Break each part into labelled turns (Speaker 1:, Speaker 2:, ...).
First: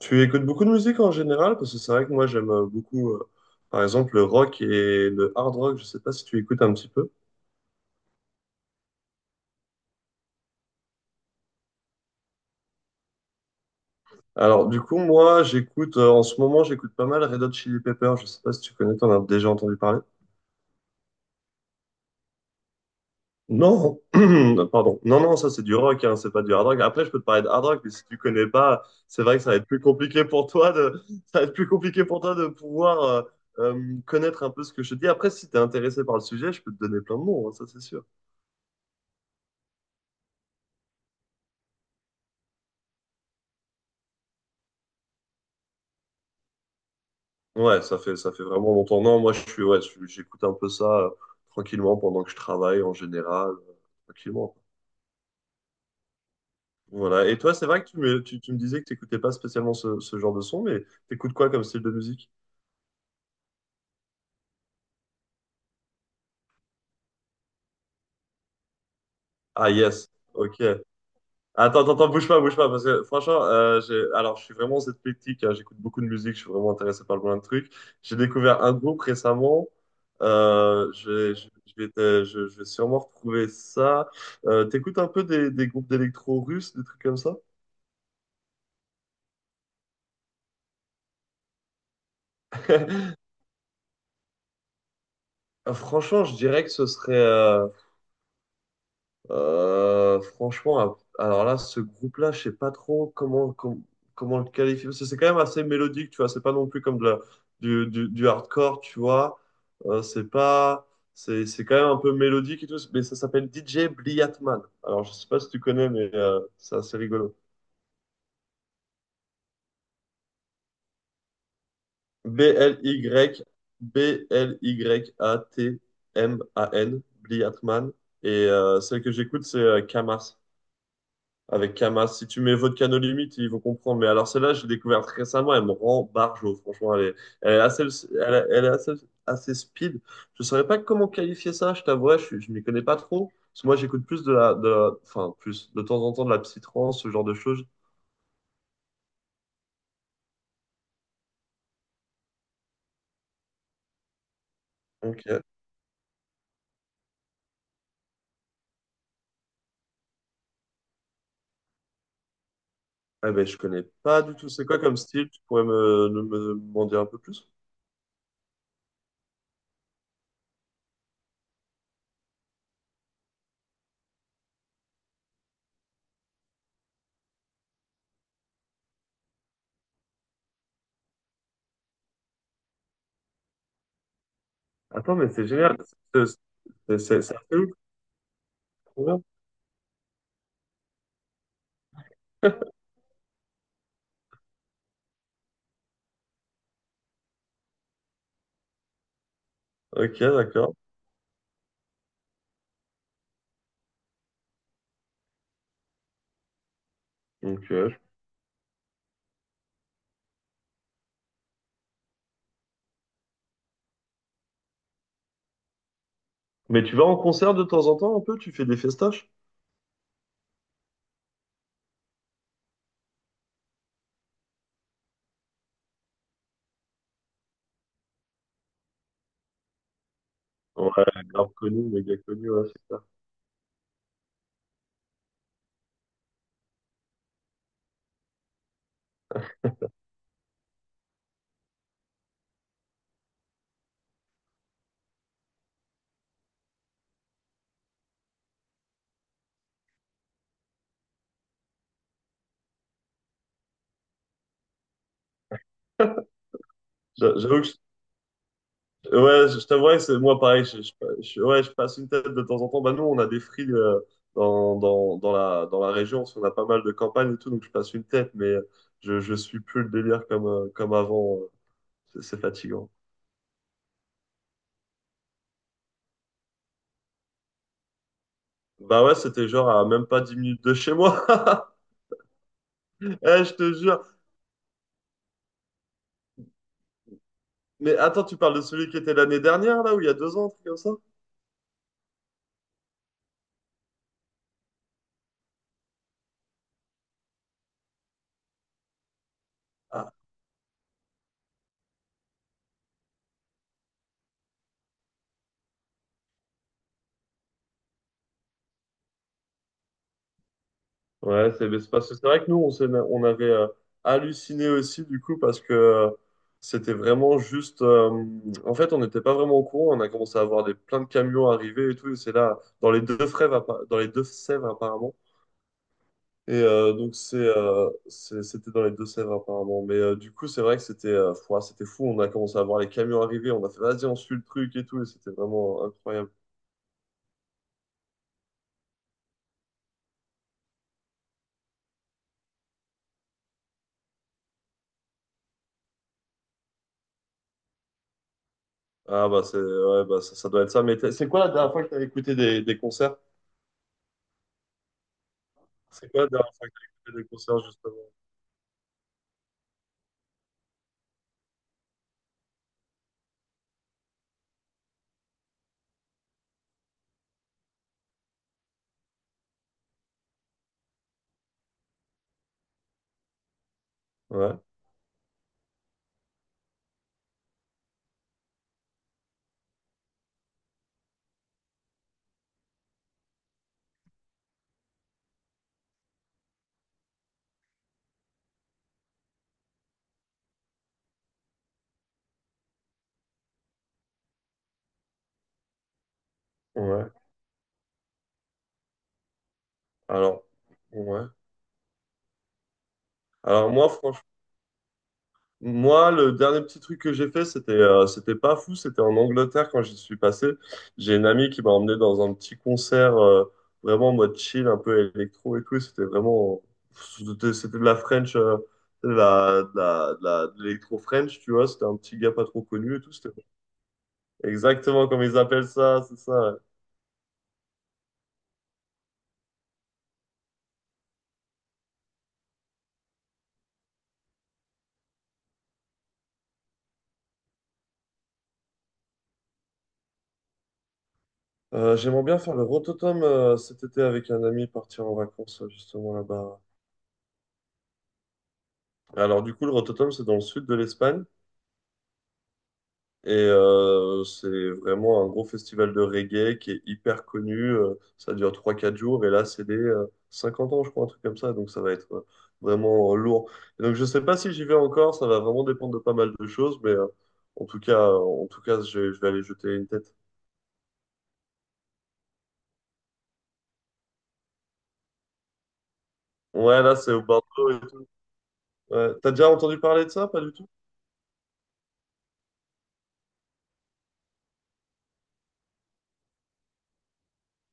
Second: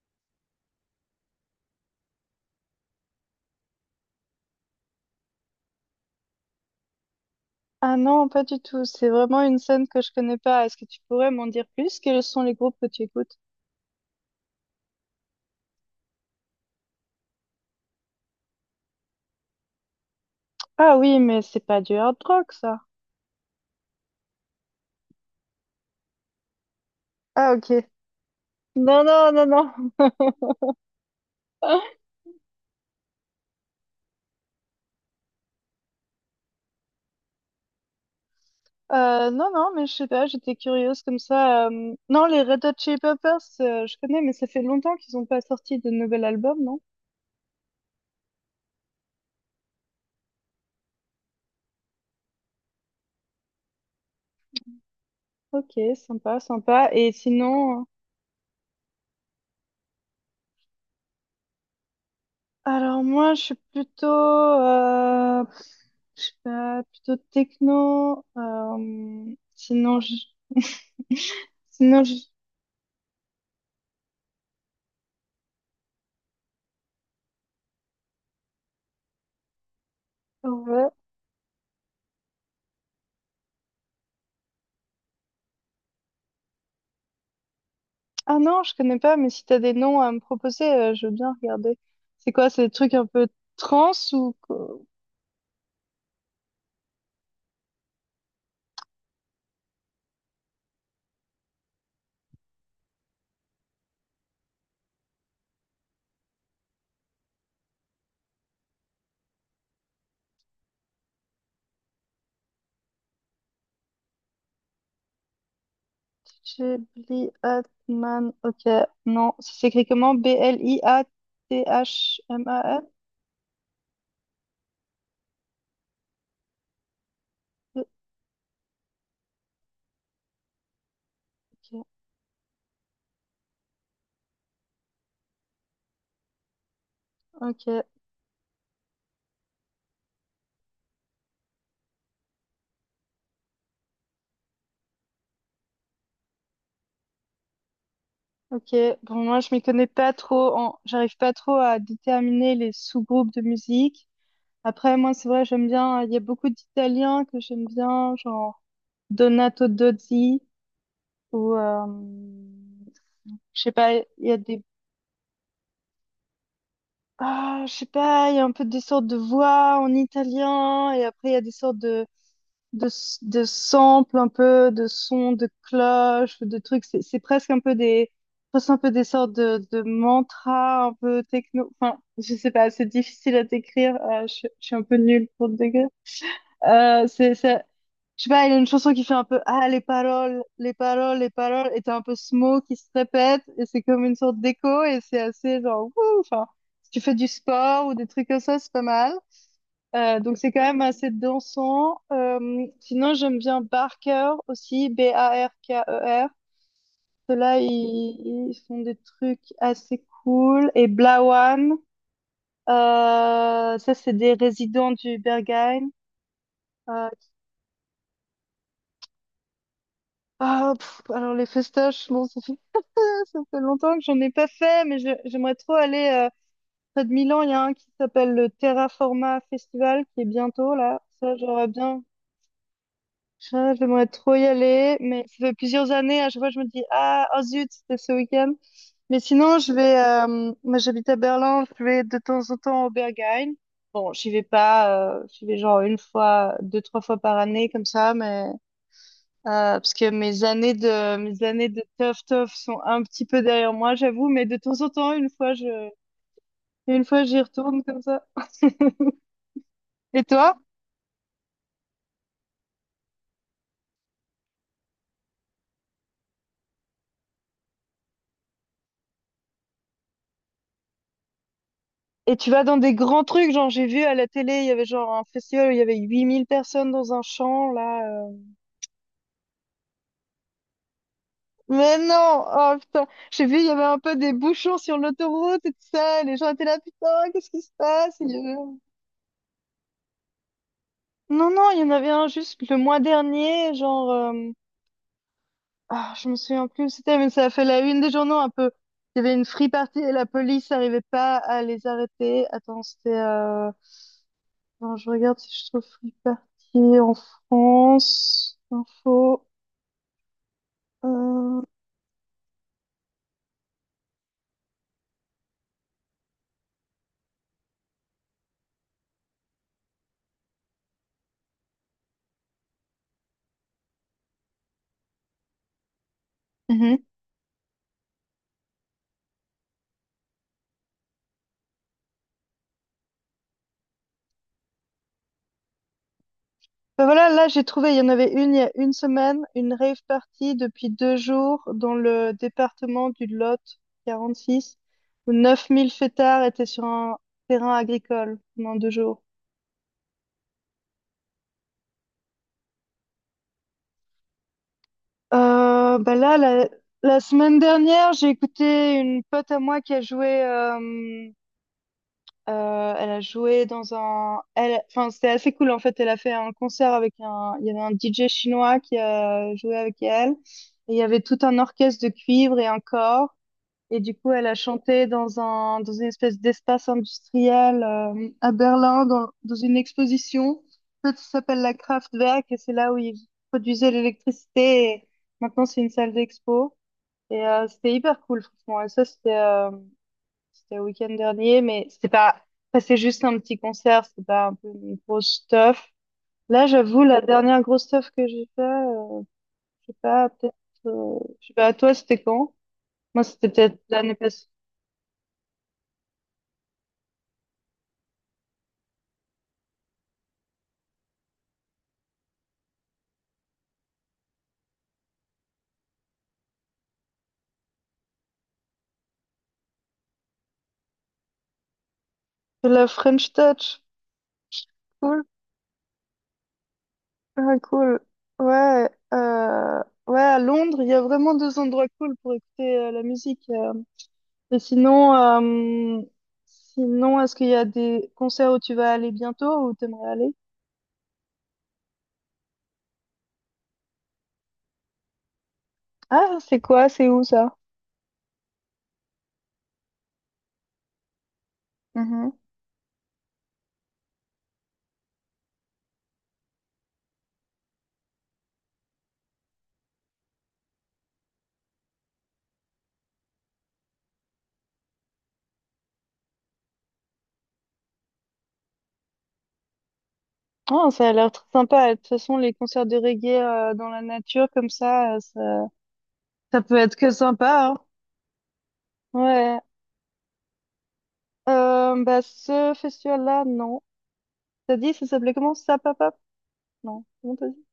Speaker 1: Tu écoutes beaucoup de musique en général? Parce que c'est vrai que moi j'aime beaucoup, par exemple, le rock et le hard rock. Je sais pas si tu écoutes un petit peu.
Speaker 2: Ah non, pas du tout. C'est vraiment une scène que je connais pas. Est-ce que tu pourrais m'en dire plus? Quels sont les groupes que tu écoutes?
Speaker 1: Alors, du coup, moi j'écoute, en ce moment, j'écoute pas mal Red Hot Chili Peppers. Je sais pas si tu connais, t'en as déjà entendu parler.
Speaker 2: Ah oui, mais c'est pas du hard rock, ça.
Speaker 1: Non, pardon. Non, non, ça c'est du rock, hein, c'est pas du hard rock. Après, je peux te parler de
Speaker 2: Ah
Speaker 1: hard
Speaker 2: ok.
Speaker 1: rock, mais si tu connais pas,
Speaker 2: Non,
Speaker 1: c'est
Speaker 2: non,
Speaker 1: vrai que
Speaker 2: non,
Speaker 1: ça va être plus
Speaker 2: non.
Speaker 1: compliqué pour toi de, ça va être plus compliqué pour toi de pouvoir connaître un peu ce que je te dis. Après, si t'es intéressé par le sujet, je peux te donner plein de noms, hein, ça c'est sûr.
Speaker 2: Non, non, mais je sais pas, j'étais curieuse comme ça. Non, les Red Hot Chili Peppers, je connais, mais ça fait longtemps qu'ils ont pas sorti de nouvel album, non?
Speaker 1: Ouais, ça fait vraiment longtemps. Non, moi, je suis, ouais, je- j'écoute un peu ça tranquillement pendant que je travaille en général. Tranquillement.
Speaker 2: Ok, sympa, sympa. Et
Speaker 1: Voilà. Et toi, c'est vrai que tu me disais que tu n'écoutais pas spécialement ce genre de son, mais t'écoutes quoi comme style de musique?
Speaker 2: alors moi, je suis plutôt, je sais pas, plutôt techno.
Speaker 1: Ah, yes. Ok. Attends, attends, attends,
Speaker 2: Je...
Speaker 1: bouge pas, parce que franchement, alors je suis vraiment athlétique, hein, j'écoute beaucoup de musique, je suis vraiment intéressé par plein de trucs. J'ai découvert un groupe récemment,
Speaker 2: ouais.
Speaker 1: je vais te- je vais sûrement retrouver ça. T'écoutes un peu des groupes d'électro russes, des trucs comme ça?
Speaker 2: Ah non, je connais pas, mais si t'as des noms à me proposer, je veux bien regarder. C'est quoi, c'est des trucs un peu trans ou...
Speaker 1: Franchement, je dirais que ce serait, franchement, alors là, ce groupe-là, je sais pas trop comment, com- comment le qualifier. Parce que c'est quand même assez mélodique, tu vois. C'est pas non plus du hardcore, tu vois. C'est pas, c'est quand même un peu mélodique et tout. Mais ça s'appelle DJ Bliatman. Alors, je sais pas si tu connais, mais c'est assez
Speaker 2: Ghibli
Speaker 1: rigolo.
Speaker 2: Atman, ok. Non, ça s'écrit comment? B-L-I-A-T-H-M-A-N?
Speaker 1: B-L-Y, B-L-Y-A-T-M-A-N,
Speaker 2: Ok,
Speaker 1: Bliatman. Et celle que j'écoute, c'est Kamar avec Kama. Si tu mets Volcano Limite, ils vont comprendre. Mais alors celle-là, j'ai découvert très récemment, elle me rend barjo, franchement.
Speaker 2: ok,
Speaker 1: Elle est assez speed. Je ne saurais pas comment qualifier ça, je t'avouerais, je ne m'y connais pas trop. Parce que moi, j'écoute plus de la- enfin, plus de temps en temps de la psytrance, ce genre de choses.
Speaker 2: ok. Bon, moi, je m'y connais pas trop en... J'arrive pas trop à déterminer les sous-groupes de musique. Après, moi,
Speaker 1: Donc,
Speaker 2: c'est
Speaker 1: euh,
Speaker 2: vrai, j'aime bien... Il y a beaucoup d'Italiens que j'aime bien, genre Donato Dozzi. Ou,
Speaker 1: eh ben, je
Speaker 2: je sais
Speaker 1: connais
Speaker 2: pas,
Speaker 1: pas
Speaker 2: il y
Speaker 1: du
Speaker 2: a
Speaker 1: tout.
Speaker 2: des...
Speaker 1: C'est quoi comme style? Tu pourrais me, me, me m'en dire un peu plus?
Speaker 2: Ah, je sais pas, il y a un peu des sortes de voix en italien, et après il y a des sortes de, de samples, un peu de sons de cloches, de trucs. C'est presque un peu des... presque un peu des sortes de mantras, un peu techno. Enfin, je sais pas, c'est difficile à décrire. Je suis un peu
Speaker 1: Attends,
Speaker 2: nulle
Speaker 1: mais c'est
Speaker 2: pour le
Speaker 1: génial.
Speaker 2: décrire. Euh, c'est,
Speaker 1: C'est assez
Speaker 2: ça-
Speaker 1: ouf.
Speaker 2: Je sais pas, il a une chanson qui
Speaker 1: Trop
Speaker 2: fait
Speaker 1: bien.
Speaker 2: un peu Ah, les paroles, les paroles, les paroles, et t'as un peu ce mot qui se répète, et c'est comme une sorte d'écho, et c'est assez genre, wouh, enfin, si tu fais du sport ou des trucs comme ça, c'est pas mal.
Speaker 1: Ok,
Speaker 2: Donc c'est quand
Speaker 1: d'accord.
Speaker 2: même assez dansant. Sinon, j'aime bien Barker aussi, B-A-R-K-E-R. Ceux-là,
Speaker 1: Ok.
Speaker 2: ils font des trucs assez cool. Et Blawan, ça, c'est des résidents du Berghain.
Speaker 1: Mais tu vas
Speaker 2: Euh,
Speaker 1: en concert de temps en temps un peu? Tu fais des festaches?
Speaker 2: ah, pff, alors les festoches, bon, ça ça fait longtemps que j'en ai pas fait, mais j'aimerais trop aller près de Milan. Il y a un qui s'appelle le Terraforma Festival qui est bientôt
Speaker 1: Ouais,
Speaker 2: là. Ça,
Speaker 1: grave
Speaker 2: j'aurais
Speaker 1: connu,
Speaker 2: bien.
Speaker 1: méga connu, ouais, c'est ça.
Speaker 2: Ça, j'aimerais trop y aller, mais ça fait plusieurs années. À chaque fois, je me dis, ah, oh zut, c'était ce week-end. Mais sinon, je vais. Moi, j'habite à Berlin. Je vais de temps en temps au Berghain. Bon, j'y vais pas. J'y vais genre une fois, deux, trois fois par année comme ça, mais euh, parce que mes années de tough tough sont un petit peu derrière moi, j'avoue, mais de temps en temps, une fois j'y
Speaker 1: J'avoue que,
Speaker 2: retourne comme ça.
Speaker 1: je t'avouerais que c'est
Speaker 2: Et
Speaker 1: moi
Speaker 2: toi?
Speaker 1: pareil. Je passe une tête de temps en temps. Bah, nous, on a des frilles dans la région, parce qu'on a pas mal de campagnes et tout, donc je passe une tête, mais je suis plus le délire comme, comme avant. C'est
Speaker 2: Et tu vas dans
Speaker 1: fatigant.
Speaker 2: des grands trucs, genre j'ai vu à la télé, il y avait genre un festival où il y avait 8 000 personnes dans un champ, là. euh.
Speaker 1: Bah ouais, c'était genre à même pas 10 minutes de chez moi.
Speaker 2: Mais non! Oh putain!
Speaker 1: Eh,
Speaker 2: J'ai
Speaker 1: je
Speaker 2: vu,
Speaker 1: te
Speaker 2: il y avait un peu
Speaker 1: jure.
Speaker 2: des bouchons sur l'autoroute et tout ça, et les gens étaient là, putain, qu'est-ce qui se
Speaker 1: Mais
Speaker 2: passe?
Speaker 1: attends, tu parles de celui qui était l'année dernière, là, ou il y a deux ans, un truc comme ça?
Speaker 2: Non, non, il y en avait un juste le mois dernier, genre. Ah, je me souviens plus où c'était, mais ça a fait la une des journaux un peu. Il y avait une free party
Speaker 1: Ah,
Speaker 2: et la police n'arrivait pas à les arrêter. Non, je regarde si je trouve free party en France. Info.
Speaker 1: ouais,
Speaker 2: Euh...
Speaker 1: c'est parce que c'est vrai que nous, on avait halluciné aussi, du coup, parce que c'était vraiment juste. En fait, on n'était pas vraiment au courant. On a commencé à voir plein de camions arriver et tout. Et c'est là, dans les deux Sèvres, apparemment. Et
Speaker 2: mhm.
Speaker 1: c'était dans les deux Sèvres, apparemment. Mais du coup, c'est vrai que c'était fou, ah, c'était fou. On a commencé à voir les camions arriver. On a fait, vas-y, on suit le truc et tout. Et c'était vraiment incroyable.
Speaker 2: Ben voilà, là j'ai trouvé, il y en avait une il y a une semaine, une rave party depuis deux jours dans le département du Lot 46, où 9 000 fêtards étaient sur un terrain agricole pendant deux jours.
Speaker 1: Ah, bah, c'est, ouais, bah, ça doit être ça. Mais c'est quoi la dernière fois que tu as écouté des concerts?
Speaker 2: Euh,
Speaker 1: C'est
Speaker 2: bah
Speaker 1: quoi la
Speaker 2: là,
Speaker 1: dernière fois
Speaker 2: la,
Speaker 1: que tu as
Speaker 2: la
Speaker 1: écouté des
Speaker 2: semaine
Speaker 1: concerts, justement?
Speaker 2: dernière, j'ai écouté une pote à moi qui a joué. Elle a joué dans un. Elle, enfin, c'était assez cool en fait. Elle a fait un concert avec un. Il y avait un DJ chinois qui a joué avec elle. Et il y avait tout un orchestre de cuivre et un corps. Et du coup, elle a
Speaker 1: Ouais,
Speaker 2: chanté dans une espèce d'espace industriel à Berlin, dans une exposition. En fait, ça s'appelle la Kraftwerk, et c'est là où ils produisaient l'électricité. Et maintenant, c'est une salle d'expo. Et c'était hyper cool, franchement. Et ça, c'était le week-end dernier, mais c'était pas... enfin, c'est juste un petit concert, c'était pas un peu une grosse stuff. Là, j'avoue,
Speaker 1: ouais.
Speaker 2: la dernière grosse stuff que j'ai fait, je sais pas,
Speaker 1: Alors,
Speaker 2: peut-être...
Speaker 1: ouais.
Speaker 2: je sais pas, toi, c'était quand? Moi, c'était
Speaker 1: Alors
Speaker 2: peut-être
Speaker 1: moi,
Speaker 2: l'année
Speaker 1: franchement,
Speaker 2: passée.
Speaker 1: moi, le dernier petit truc que j'ai fait, c'était c'était pas fou, c'était en Angleterre quand j'y suis passé. J'ai une amie qui m'a emmené dans un petit concert vraiment en mode chill, un peu électro et tout. Et c'était vraiment, c'était de la French, de l'électro French, tu vois. C'était un petit gars pas trop
Speaker 2: De la
Speaker 1: connu et tout. C'était
Speaker 2: French Touch.
Speaker 1: exactement
Speaker 2: Cool.
Speaker 1: comme ils appellent ça, c'est ça. Ouais.
Speaker 2: Ah, cool. Ouais, à Londres, il y a vraiment deux endroits cool pour écouter la musique. Et sinon, est-ce qu'il y a des concerts où tu vas aller bientôt ou t'aimerais aller?
Speaker 1: J'aimerais bien faire le Rototom cet été avec un ami, partir en vacances justement
Speaker 2: Ah, c'est
Speaker 1: là-bas.
Speaker 2: quoi? C'est où ça?
Speaker 1: Alors du coup, le Rototom, c'est dans le sud de l'Espagne
Speaker 2: Mhm.
Speaker 1: et c'est vraiment un gros festival de reggae qui est hyper connu. Ça dure trois quatre jours et là, c'est des 50 ans, je crois, un truc comme ça. Donc ça va être vraiment lourd. Et donc je sais pas si j'y vais encore, ça va vraiment dépendre de pas mal de choses, mais en tout cas, je vais aller jeter une tête.
Speaker 2: Oh, ça a l'air très sympa. De toute façon, les concerts de reggae dans la nature comme ça, ça, ça peut
Speaker 1: Ouais,
Speaker 2: être
Speaker 1: là,
Speaker 2: que
Speaker 1: c'est au
Speaker 2: sympa,
Speaker 1: Bordeaux
Speaker 2: hein.
Speaker 1: et tout. Ouais. T'as déjà
Speaker 2: Ouais.
Speaker 1: entendu parler de ça? Pas du tout?
Speaker 2: Bah, ce festival-là, non. T'as dit, ça s'appelait comment? Sapapap? Non, comment t'as dit?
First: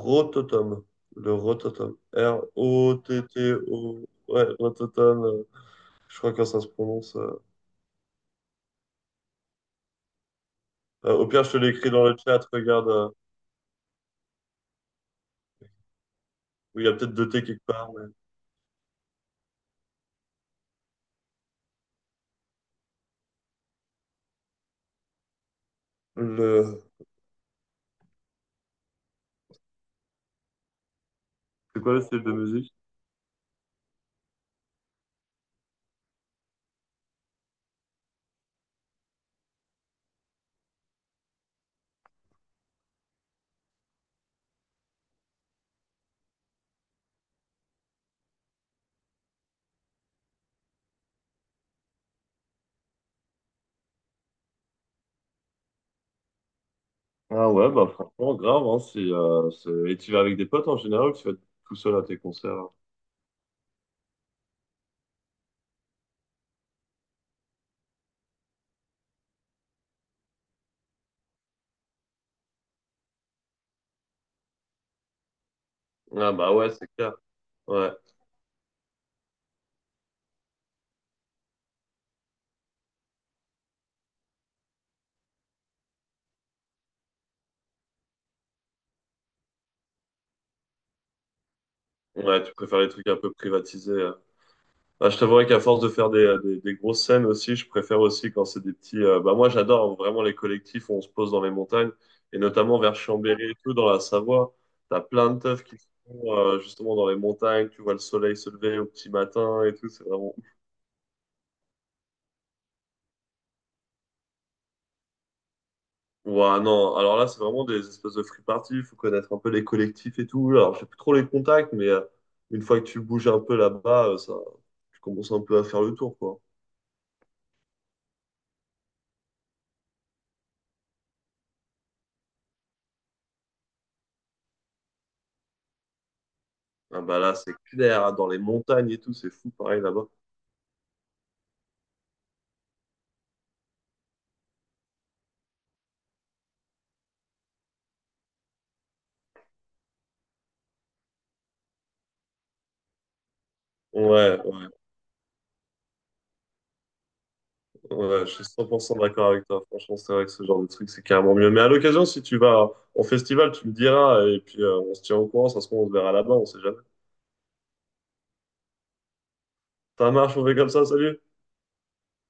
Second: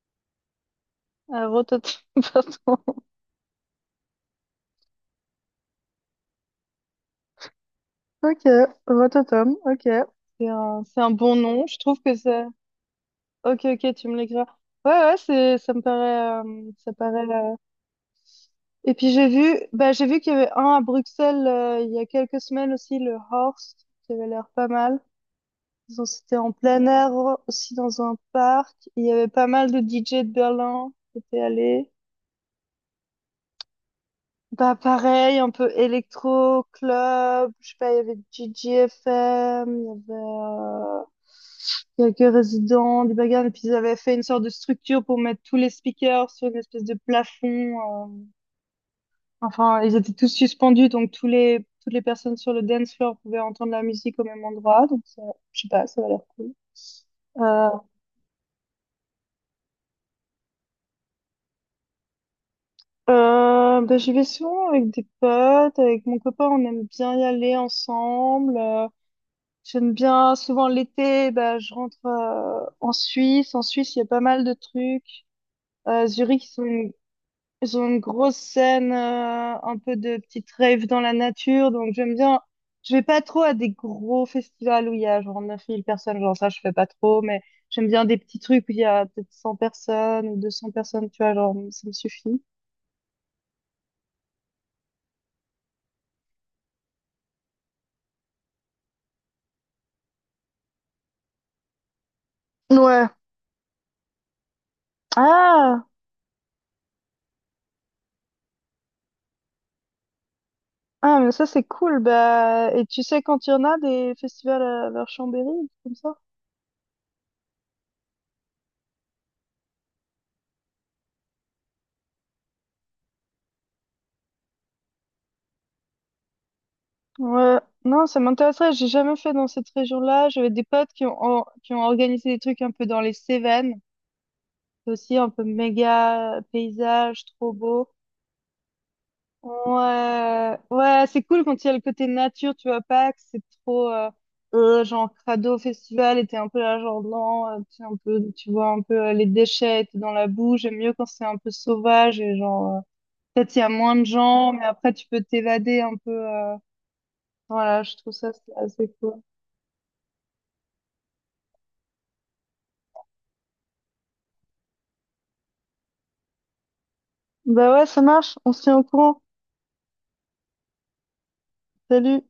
Speaker 1: Rototom. Le
Speaker 2: Rototom,
Speaker 1: Rototom.
Speaker 2: pardon.
Speaker 1: R-O-T-T-O. Ouais, Rototom. Je crois que ça se prononce.
Speaker 2: Ok, Rototom, ok. C'est un
Speaker 1: Au
Speaker 2: bon
Speaker 1: pire, je te
Speaker 2: nom. Je
Speaker 1: l'écris
Speaker 2: trouve
Speaker 1: dans
Speaker 2: que
Speaker 1: le chat.
Speaker 2: c'est.
Speaker 1: Regarde.
Speaker 2: Ok, ok, tu me l'écriras. Ouais, ouais, ça me paraît,
Speaker 1: Oui, il y
Speaker 2: ça
Speaker 1: a peut-être
Speaker 2: paraît.
Speaker 1: deux T
Speaker 2: euh,
Speaker 1: quelque part. Mais
Speaker 2: Et puis j'ai vu, bah j'ai vu qu'il y avait un à Bruxelles il y a quelques semaines aussi, le Horst, qui avait l'air pas mal. C'était en
Speaker 1: Le...
Speaker 2: plein air aussi dans un parc. Il y avait pas mal de DJ de Berlin qui étaient
Speaker 1: C'est
Speaker 2: allés.
Speaker 1: quoi le style de musique?
Speaker 2: Bah pareil, un peu électro club. Je sais pas, il y avait DJFM, il y avait. Quelques résidents, des bagarres, et puis ils avaient fait une sorte de structure pour mettre tous les speakers sur une espèce de plafond. euh, Enfin, ils étaient tous suspendus, donc toutes les personnes sur le dance floor pouvaient entendre la musique au même endroit. Donc, ça, je sais pas, ça a l'air cool.
Speaker 1: Ah
Speaker 2: Euh,
Speaker 1: ouais, bah franchement, grave, hein. Si c'est- Et tu vas avec des potes en général ou tu vas tout seul à tes concerts? Hein.
Speaker 2: Bah, j'y vais souvent avec des potes, avec mon copain, on aime bien y aller ensemble. J'aime bien souvent l'été, bah, je rentre en Suisse. En Suisse, il y a pas mal de trucs.
Speaker 1: Ah
Speaker 2: Zurich, ils
Speaker 1: bah ouais, c'est
Speaker 2: sont
Speaker 1: clair.
Speaker 2: ils ont
Speaker 1: Ouais.
Speaker 2: une grosse scène, un peu de petite rave dans la nature, donc j'aime bien. Je vais pas trop à des gros festivals où il y a genre 9 000 personnes, genre ça je fais pas trop, mais j'aime bien des petits trucs où il y a peut-être 100 personnes ou 200 personnes, tu vois, genre ça me suffit.
Speaker 1: Ouais, tu préfères les trucs un peu privatisés. Bah, je t'avouerais qu'à force de faire des grosses scènes aussi, je préfère aussi quand c'est des petits. Bah moi, j'adore vraiment les collectifs où on se pose dans les montagnes et notamment vers
Speaker 2: Ouais.
Speaker 1: Chambéry et tout dans la Savoie. T'as plein de teufs qui
Speaker 2: Ah,
Speaker 1: sont justement dans les montagnes. Tu vois le soleil se lever au petit matin et tout. C'est vraiment.
Speaker 2: ah mais ça c'est cool, bah et tu sais quand il y en a des festivals vers Chambéry, comme ça?
Speaker 1: Ouais, non. Alors là, c'est vraiment des espèces de free party. Il faut connaître un peu les collectifs et tout. Alors, j'ai plus trop les contacts, mais une fois que tu bouges un peu là-bas, ça, tu commences un peu à faire le tour, quoi.
Speaker 2: Ouais, non, ça m'intéresserait, j'ai jamais fait dans cette région-là, j'avais des potes qui ont organisé des trucs un peu dans les Cévennes. C'est aussi un peu méga
Speaker 1: Ah bah
Speaker 2: paysage,
Speaker 1: là,
Speaker 2: trop
Speaker 1: c'est
Speaker 2: beau.
Speaker 1: clair, dans les montagnes et tout, c'est fou, pareil là-bas.
Speaker 2: Ouais, ouais, c'est cool quand il y a le côté nature, tu vois pas que c'est trop genre crado festival et t'es un peu là genre non, t'es un peu, tu vois un peu les déchets et t'es dans la boue. J'aime mieux quand c'est un peu sauvage et genre peut-être il y a moins de
Speaker 1: Ouais,
Speaker 2: gens, mais
Speaker 1: ouais,
Speaker 2: après tu peux t'évader un peu. Voilà, je trouve
Speaker 1: ouais, je
Speaker 2: ça
Speaker 1: suis
Speaker 2: c'est assez
Speaker 1: 100%
Speaker 2: cool.
Speaker 1: d'accord avec toi. Franchement, c'est vrai que ce genre de truc, c'est carrément mieux. Mais à l'occasion, si tu vas en festival, tu me diras et puis on se tient au courant. Ça se trouve, on se verra là-bas, on sait jamais.
Speaker 2: Bah ouais, ça marche. On se tient au courant.
Speaker 1: Ça marche, on fait comme ça, salut!
Speaker 2: Salut.